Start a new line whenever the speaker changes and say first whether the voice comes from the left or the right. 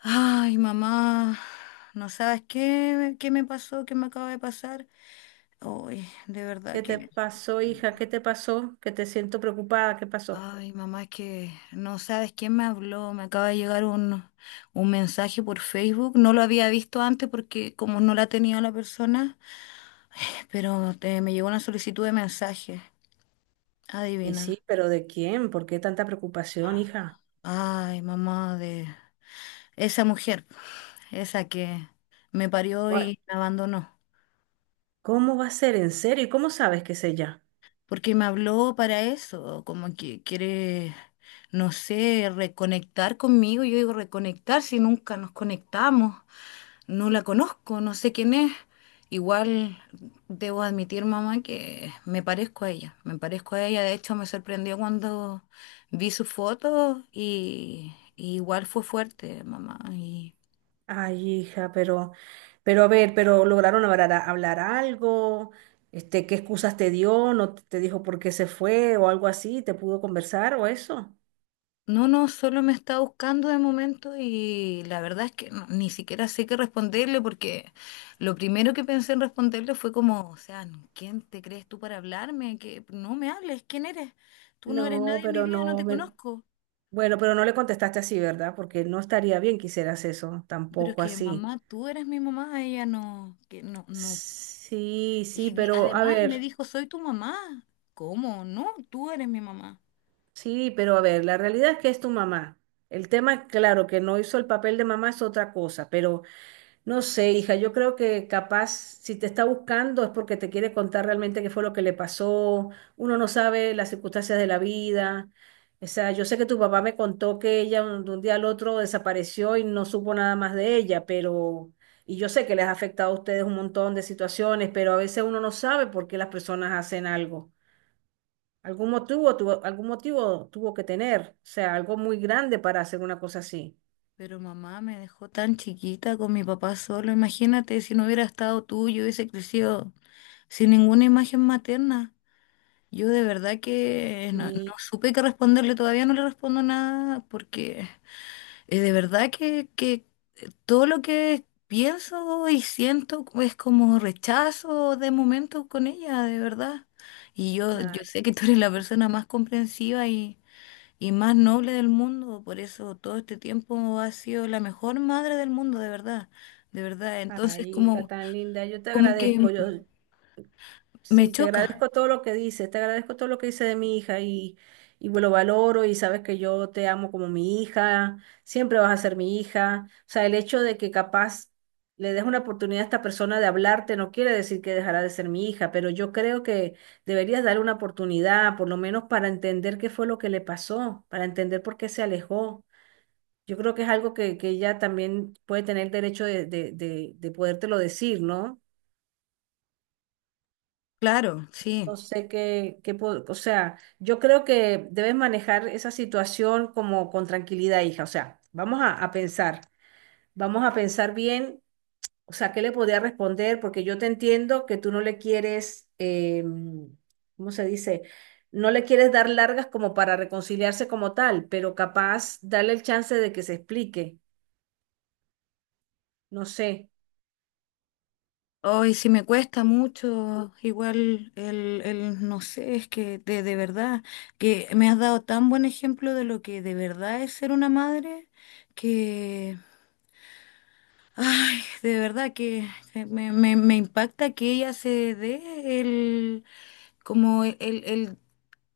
left: Ay, mamá, no sabes qué me pasó, qué me acaba de pasar. Ay, de verdad
right: ¿Qué te
left: que...
right: pasó, hija? ¿Qué te pasó? Que te siento preocupada. ¿Qué pasó?
left: Ay, mamá, es que no sabes quién me habló. Me acaba de llegar un mensaje por Facebook. No lo había visto antes porque como no la tenía la persona, pero me llegó una solicitud de mensaje.
right: Y
left: Adivina.
right: sí, pero ¿de quién? ¿Por qué tanta preocupación, hija?
left: Ay, mamá, de esa mujer, esa que me parió
right: Gua-
left: y me abandonó.
right: ¿Cómo va a ser? ¿En serio? ¿Y cómo sabes que es ella?
left: Porque me habló para eso, como que quiere, no sé, reconectar conmigo. Yo digo reconectar si nunca nos conectamos, no la conozco, no sé quién es. Igual debo admitir, mamá, que me parezco a ella, me parezco a ella. De hecho, me sorprendió cuando vi su foto y igual fue fuerte, mamá. Y...
right: Ay, hija, pero a ver, pero lograron hablar, hablar algo. ¿Qué excusas te dio? ¿No te dijo por qué se fue o algo así? ¿Te pudo conversar o eso?
left: No, no, solo me está buscando de momento y la verdad es que ni siquiera sé qué responderle porque lo primero que pensé en responderle fue como, o sea, ¿quién te crees tú para hablarme? Que no me hables, ¿quién eres? Tú no eres
right: No,
left: nadie en mi
right: pero
left: vida, no
right: no.
left: te conozco.
right: Bueno, pero no le contestaste así, ¿verdad? Porque no estaría bien que hicieras eso,
left: Pero es
right: tampoco
left: que
right: así.
left: mamá, tú eres mi mamá, ella no, que no, no.
right: Sí, sí,
left: Y
right: pero a
left: además me
right: ver,
left: dijo, soy tu mamá. ¿Cómo? No, tú eres mi mamá.
right: sí, pero a ver, la realidad es que es tu mamá. El tema, claro, que no hizo el papel de mamá es otra cosa, pero no sé, hija, yo creo que capaz si te está buscando es porque te quiere contar realmente qué fue lo que le pasó. Uno no sabe las circunstancias de la vida. O sea, yo sé que tu papá me contó que ella de un día al otro desapareció y no supo nada más de ella, pero… Y yo sé que les ha afectado a ustedes un montón de situaciones, pero a veces uno no sabe por qué las personas hacen algo. Algún motivo tuvo que tener, o sea, algo muy grande para hacer una cosa así.
left: Pero mamá me dejó tan chiquita con mi papá solo. Imagínate si no hubiera estado tú, yo hubiese crecido. Sin ninguna imagen materna. Yo de verdad que no, no
right: Y
left: supe qué responderle, todavía no le respondo nada porque de verdad que todo lo que pienso y siento es como rechazo de momento con ella, de verdad. Y yo
right: nada.
left: sé que tú eres la persona más comprensiva y más noble del mundo, por eso todo este tiempo has sido la mejor madre del mundo, de verdad, de verdad. Entonces
right: Ay, hija
left: como,
right: tan linda, yo te
left: como que
right: agradezco. Yo,
left: me
right: sí, te
left: choca,
right: agradezco todo lo que dices, te agradezco todo lo que dices de mi hija y lo valoro y sabes que yo te amo como mi hija, siempre vas a ser mi hija. O sea, el hecho de que capaz le des una oportunidad a esta persona de hablarte no quiere decir que dejará de ser mi hija, pero yo creo que deberías darle una oportunidad, por lo menos para entender qué fue lo que le pasó, para entender por qué se alejó. Yo creo que es algo que ella también puede tener derecho de podértelo decir, ¿no?
left: claro, sí.
right: No sé qué, qué, o sea, yo creo que debes manejar esa situación como con tranquilidad, hija. O sea, vamos a pensar, vamos a pensar bien, o sea, qué le podría responder, porque yo te entiendo que tú no le quieres, ¿cómo se dice? No le quieres dar largas como para reconciliarse como tal, pero capaz darle el chance de que se explique. No sé.
left: Hoy sí me cuesta mucho, igual el no sé, es que de verdad, que me has dado tan buen ejemplo de lo que de verdad es ser una madre, que, ay, de verdad que me impacta que ella se dé el, como el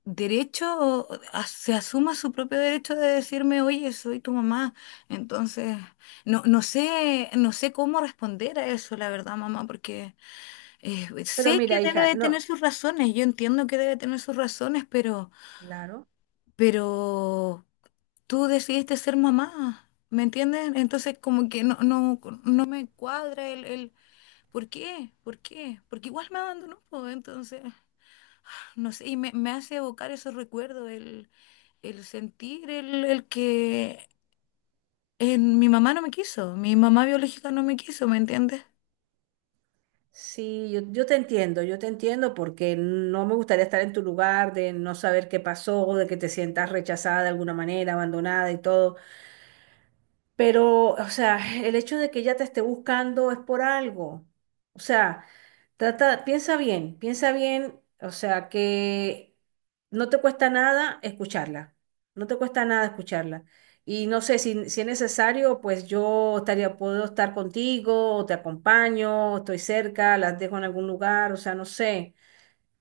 left: derecho, o se asuma su propio derecho de decirme, oye, soy tu mamá. Entonces, no, no sé cómo responder a eso, la verdad, mamá, porque... Pues,
right: Pero
left: sé que
right: mira,
left: debe
right: hija,
left: de tener
right: no,
left: sus razones, yo entiendo que debe tener sus razones, pero,
right: claro.
left: pero tú decidiste ser mamá, ¿me entiendes? Entonces como que no, no, no me cuadra el ¿por qué? ¿Por qué? Porque igual me abandonó, pues, entonces, no sé, y me hace evocar esos recuerdos, el sentir el que mi mamá no me quiso, mi mamá biológica no me quiso, ¿me entiendes?
right: Sí, yo, yo te entiendo porque no me gustaría estar en tu lugar, de no saber qué pasó, de que te sientas rechazada de alguna manera, abandonada y todo. Pero, o sea, el hecho de que ella te esté buscando es por algo. O sea, trata, piensa bien, o sea, que no te cuesta nada escucharla. No te cuesta nada escucharla. Y no sé si, si es necesario, pues yo estaría, puedo estar contigo, o te acompaño, o estoy cerca, las dejo en algún lugar, o sea, no sé.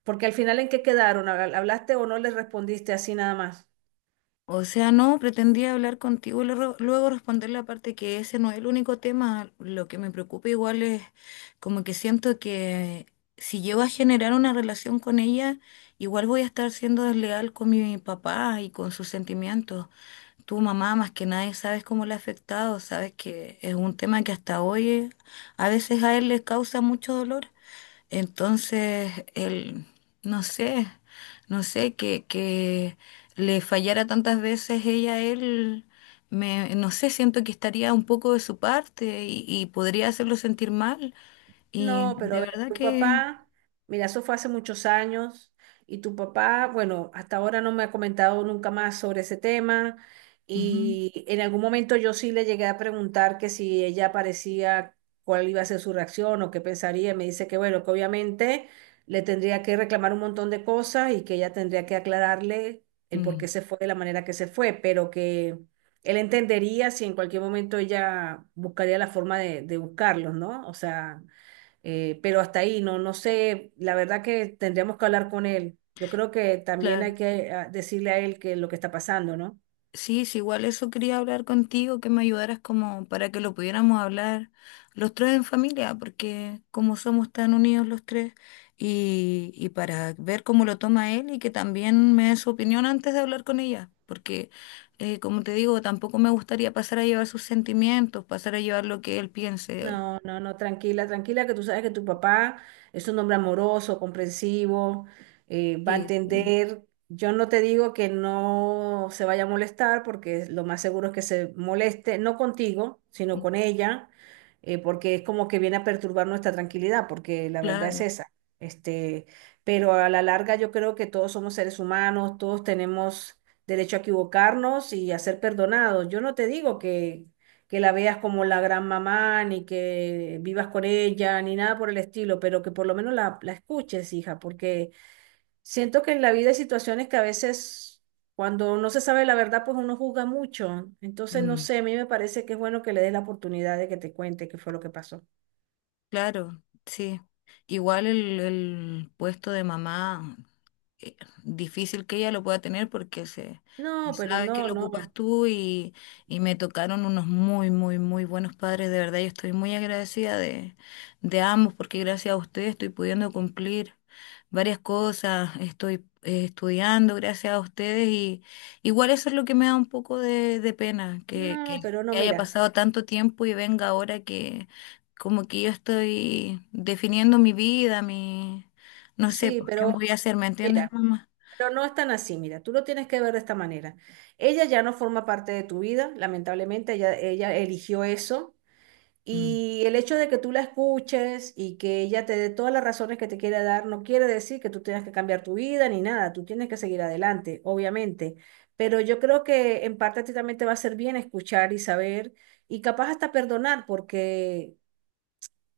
right: Porque al final, ¿en qué quedaron? ¿Hablaste o no les respondiste así nada más?
left: O sea, no, pretendía hablar contigo y luego luego responder la parte que ese no es el único tema. Lo que me preocupa igual es como que siento que si llego a generar una relación con ella, igual voy a estar siendo desleal con mi papá y con sus sentimientos. Tu mamá, más que nadie, sabes cómo le ha afectado, sabes que es un tema que hasta hoy a veces a él le causa mucho dolor. Entonces, él, no sé, no sé que le fallara tantas veces ella a él, me, no sé, siento que estaría un poco de su parte y podría hacerlo sentir mal. Y
right: No, pero a
left: de
right: ver,
left: verdad
right: tu
left: que...
right: papá, mira, eso fue hace muchos años y tu papá, bueno, hasta ahora no me ha comentado nunca más sobre ese tema
left: Ujú.
right: y en algún momento yo sí le llegué a preguntar que si ella parecía cuál iba a ser su reacción o qué pensaría y me dice que bueno, que obviamente le tendría que reclamar un montón de cosas y que ella tendría que aclararle el por
left: Mm.
right: qué se fue de la manera que se fue, pero que él entendería si en cualquier momento ella buscaría la forma de buscarlos, ¿no? O sea… pero hasta ahí, no, no sé, la verdad que tendríamos que hablar con él. Yo creo que también
left: Claro.
right: hay que decirle a él que lo que está pasando, ¿no?
left: Sí, sí, igual eso quería hablar contigo, que me ayudaras como para que lo pudiéramos hablar los tres en familia, porque como somos tan unidos los tres, y para ver cómo lo toma él y que también me dé su opinión antes de hablar con ella, porque como te digo, tampoco me gustaría pasar a llevar sus sentimientos, pasar a llevar lo que él piense.
right: No, no, no, tranquila, tranquila, que tú sabes que tu papá es un hombre amoroso, comprensivo, va a
left: Sí, sí,
right: entender. Yo no te digo que no se vaya a molestar, porque lo más seguro es que se moleste, no contigo, sino
left: sí,
right: con ella, porque es como que viene a perturbar nuestra tranquilidad, porque la verdad es
left: claro.
right: esa. Este, pero a la larga yo creo que todos somos seres humanos, todos tenemos derecho a equivocarnos y a ser perdonados. Yo no te digo que la veas como la gran mamá, ni que vivas con ella, ni nada por el estilo, pero que por lo menos la, la escuches, hija, porque siento que en la vida hay situaciones que a veces cuando no se sabe la verdad, pues uno juzga mucho. Entonces, no
left: Mm.
right: sé, a mí me parece que es bueno que le des la oportunidad de que te cuente qué fue lo que pasó.
left: Claro, sí. Igual el puesto de mamá. eh, difícil que ella lo pueda tener porque se no
right: No, pero
left: sabe que
right: no,
left: lo
right: no,
left: ocupas tú y me tocaron unos muy, muy, muy buenos padres. De verdad, yo estoy muy agradecida de ambos porque gracias a ustedes estoy pudiendo cumplir varias cosas, estoy estudiando gracias a ustedes y igual eso es lo que me da un poco de pena, que, que
right: no, pero
left: que
right: no,
left: haya
right: mira,
left: pasado tanto tiempo y venga ahora que como que yo estoy definiendo mi vida, mi... No sé,
right: sí,
left: pues, ¿qué
right: pero
left: voy a hacer? ¿Me entiendes,
right: mira.
left: mamá?
right: Pero no es tan así, mira, tú lo tienes que ver de esta manera. Ella ya no forma parte de tu vida, lamentablemente, ella eligió eso.
left: Mm.
right: Y el hecho de que tú la escuches y que ella te dé todas las razones que te quiera dar, no quiere decir que tú tengas que cambiar tu vida ni nada, tú tienes que seguir adelante, obviamente. Pero yo creo que en parte a ti también te va a hacer bien escuchar y saber y capaz hasta perdonar, porque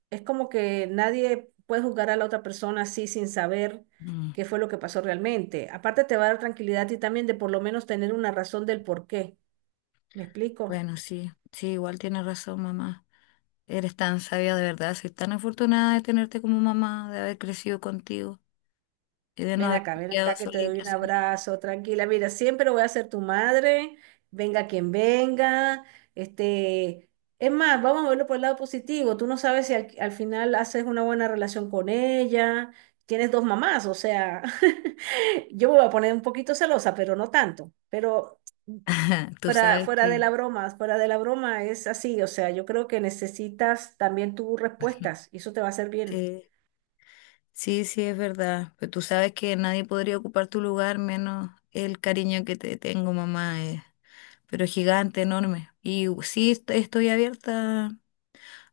right: es como que nadie puede juzgar a la otra persona así sin saber
left: Mm.
right: qué fue lo que pasó realmente. Aparte te va a dar tranquilidad y también de por lo menos tener una razón del por qué. ¿Me explico?
left: Bueno, sí, sí, igual tienes razón, mamá. Eres tan sabia de verdad, soy tan afortunada de tenerte como mamá, de haber crecido contigo y de no haber
right: Ven
left: quedado
right: acá que te doy
left: solita.
right: un abrazo, tranquila. Mira, siempre voy a ser tu madre, venga quien venga. Este, es más, vamos a verlo por el lado positivo. Tú no sabes si al final haces una buena relación con ella, tienes dos mamás, o sea, yo me voy a poner un poquito celosa, pero no tanto. Pero
left: Tú
right: fuera,
left: sabes
right: fuera de
left: que
right: la broma, fuera de la broma es así, o sea, yo creo que necesitas también tus respuestas y eso te va a hacer bien.
left: sí, sí, sí, es verdad, pero tú sabes que nadie podría ocupar tu lugar menos el cariño que te tengo, mamá, pero es gigante, enorme. Y sí, estoy abierta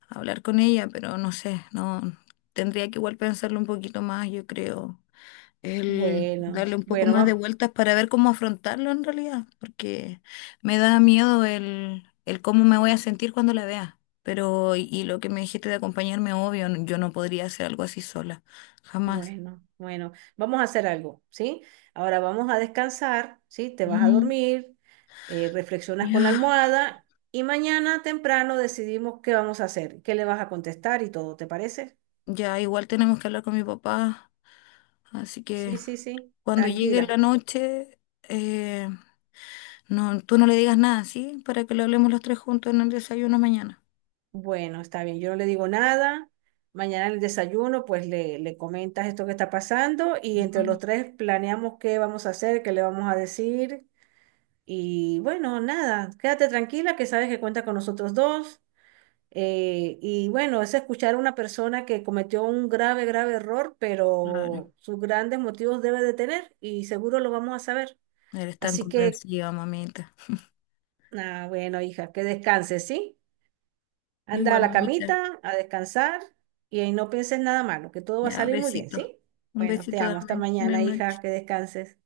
left: hablar con ella, pero no sé, no tendría que igual pensarlo un poquito más, yo creo, el
right: Bueno,
left: darle un poco
right: bueno,
left: más de
right: va-
left: vueltas para ver cómo afrontarlo en realidad, porque me da miedo el cómo me voy a sentir cuando la vea. Pero, y lo que me dijiste de acompañarme, obvio, yo no podría hacer algo así sola, jamás.
right: Bueno, bueno, vamos a hacer algo, ¿sí? Ahora vamos a descansar, ¿sí? Te vas a
left: Mm.
right: dormir, reflexionas con la
left: Ya.
right: almohada y mañana temprano decidimos qué vamos a hacer, qué le vas a contestar y todo, ¿te parece?
left: Ya, igual tenemos que hablar con mi papá, así
right: Sí,
left: que...
right: sí, sí,
left: Cuando llegue la
right: tranquila.
left: noche, eh, no, tú no le digas nada, ¿sí? Para que lo hablemos los tres juntos en el desayuno mañana.
right: Bueno, está bien, yo no le digo nada. Mañana en el desayuno, pues le comentas esto que está pasando y entre
left: Mm.
right: los tres planeamos qué vamos a hacer, qué le vamos a decir. Y bueno, nada, quédate tranquila que sabes que cuenta con nosotros dos. Y bueno, es escuchar a una persona que cometió un grave, grave error,
left: Claro.
right: pero sus grandes motivos debe de tener y seguro lo vamos a saber.
left: Eres tan
right: Así que,
left: comprensiva, mamita.
right: bueno, hija, que descanses, ¿sí? Anda a
left: Igual,
right: la
left: mamita.
right: camita, a descansar y ahí no pienses nada malo, que todo va a
left: Ya,
right: salir muy bien,
left: besito.
right: ¿sí?
left: Un
right: Bueno, te
left: besito,
right: amo. Hasta
left: dame. Buenas
right: mañana, hija,
left: noches.
right: que descanses.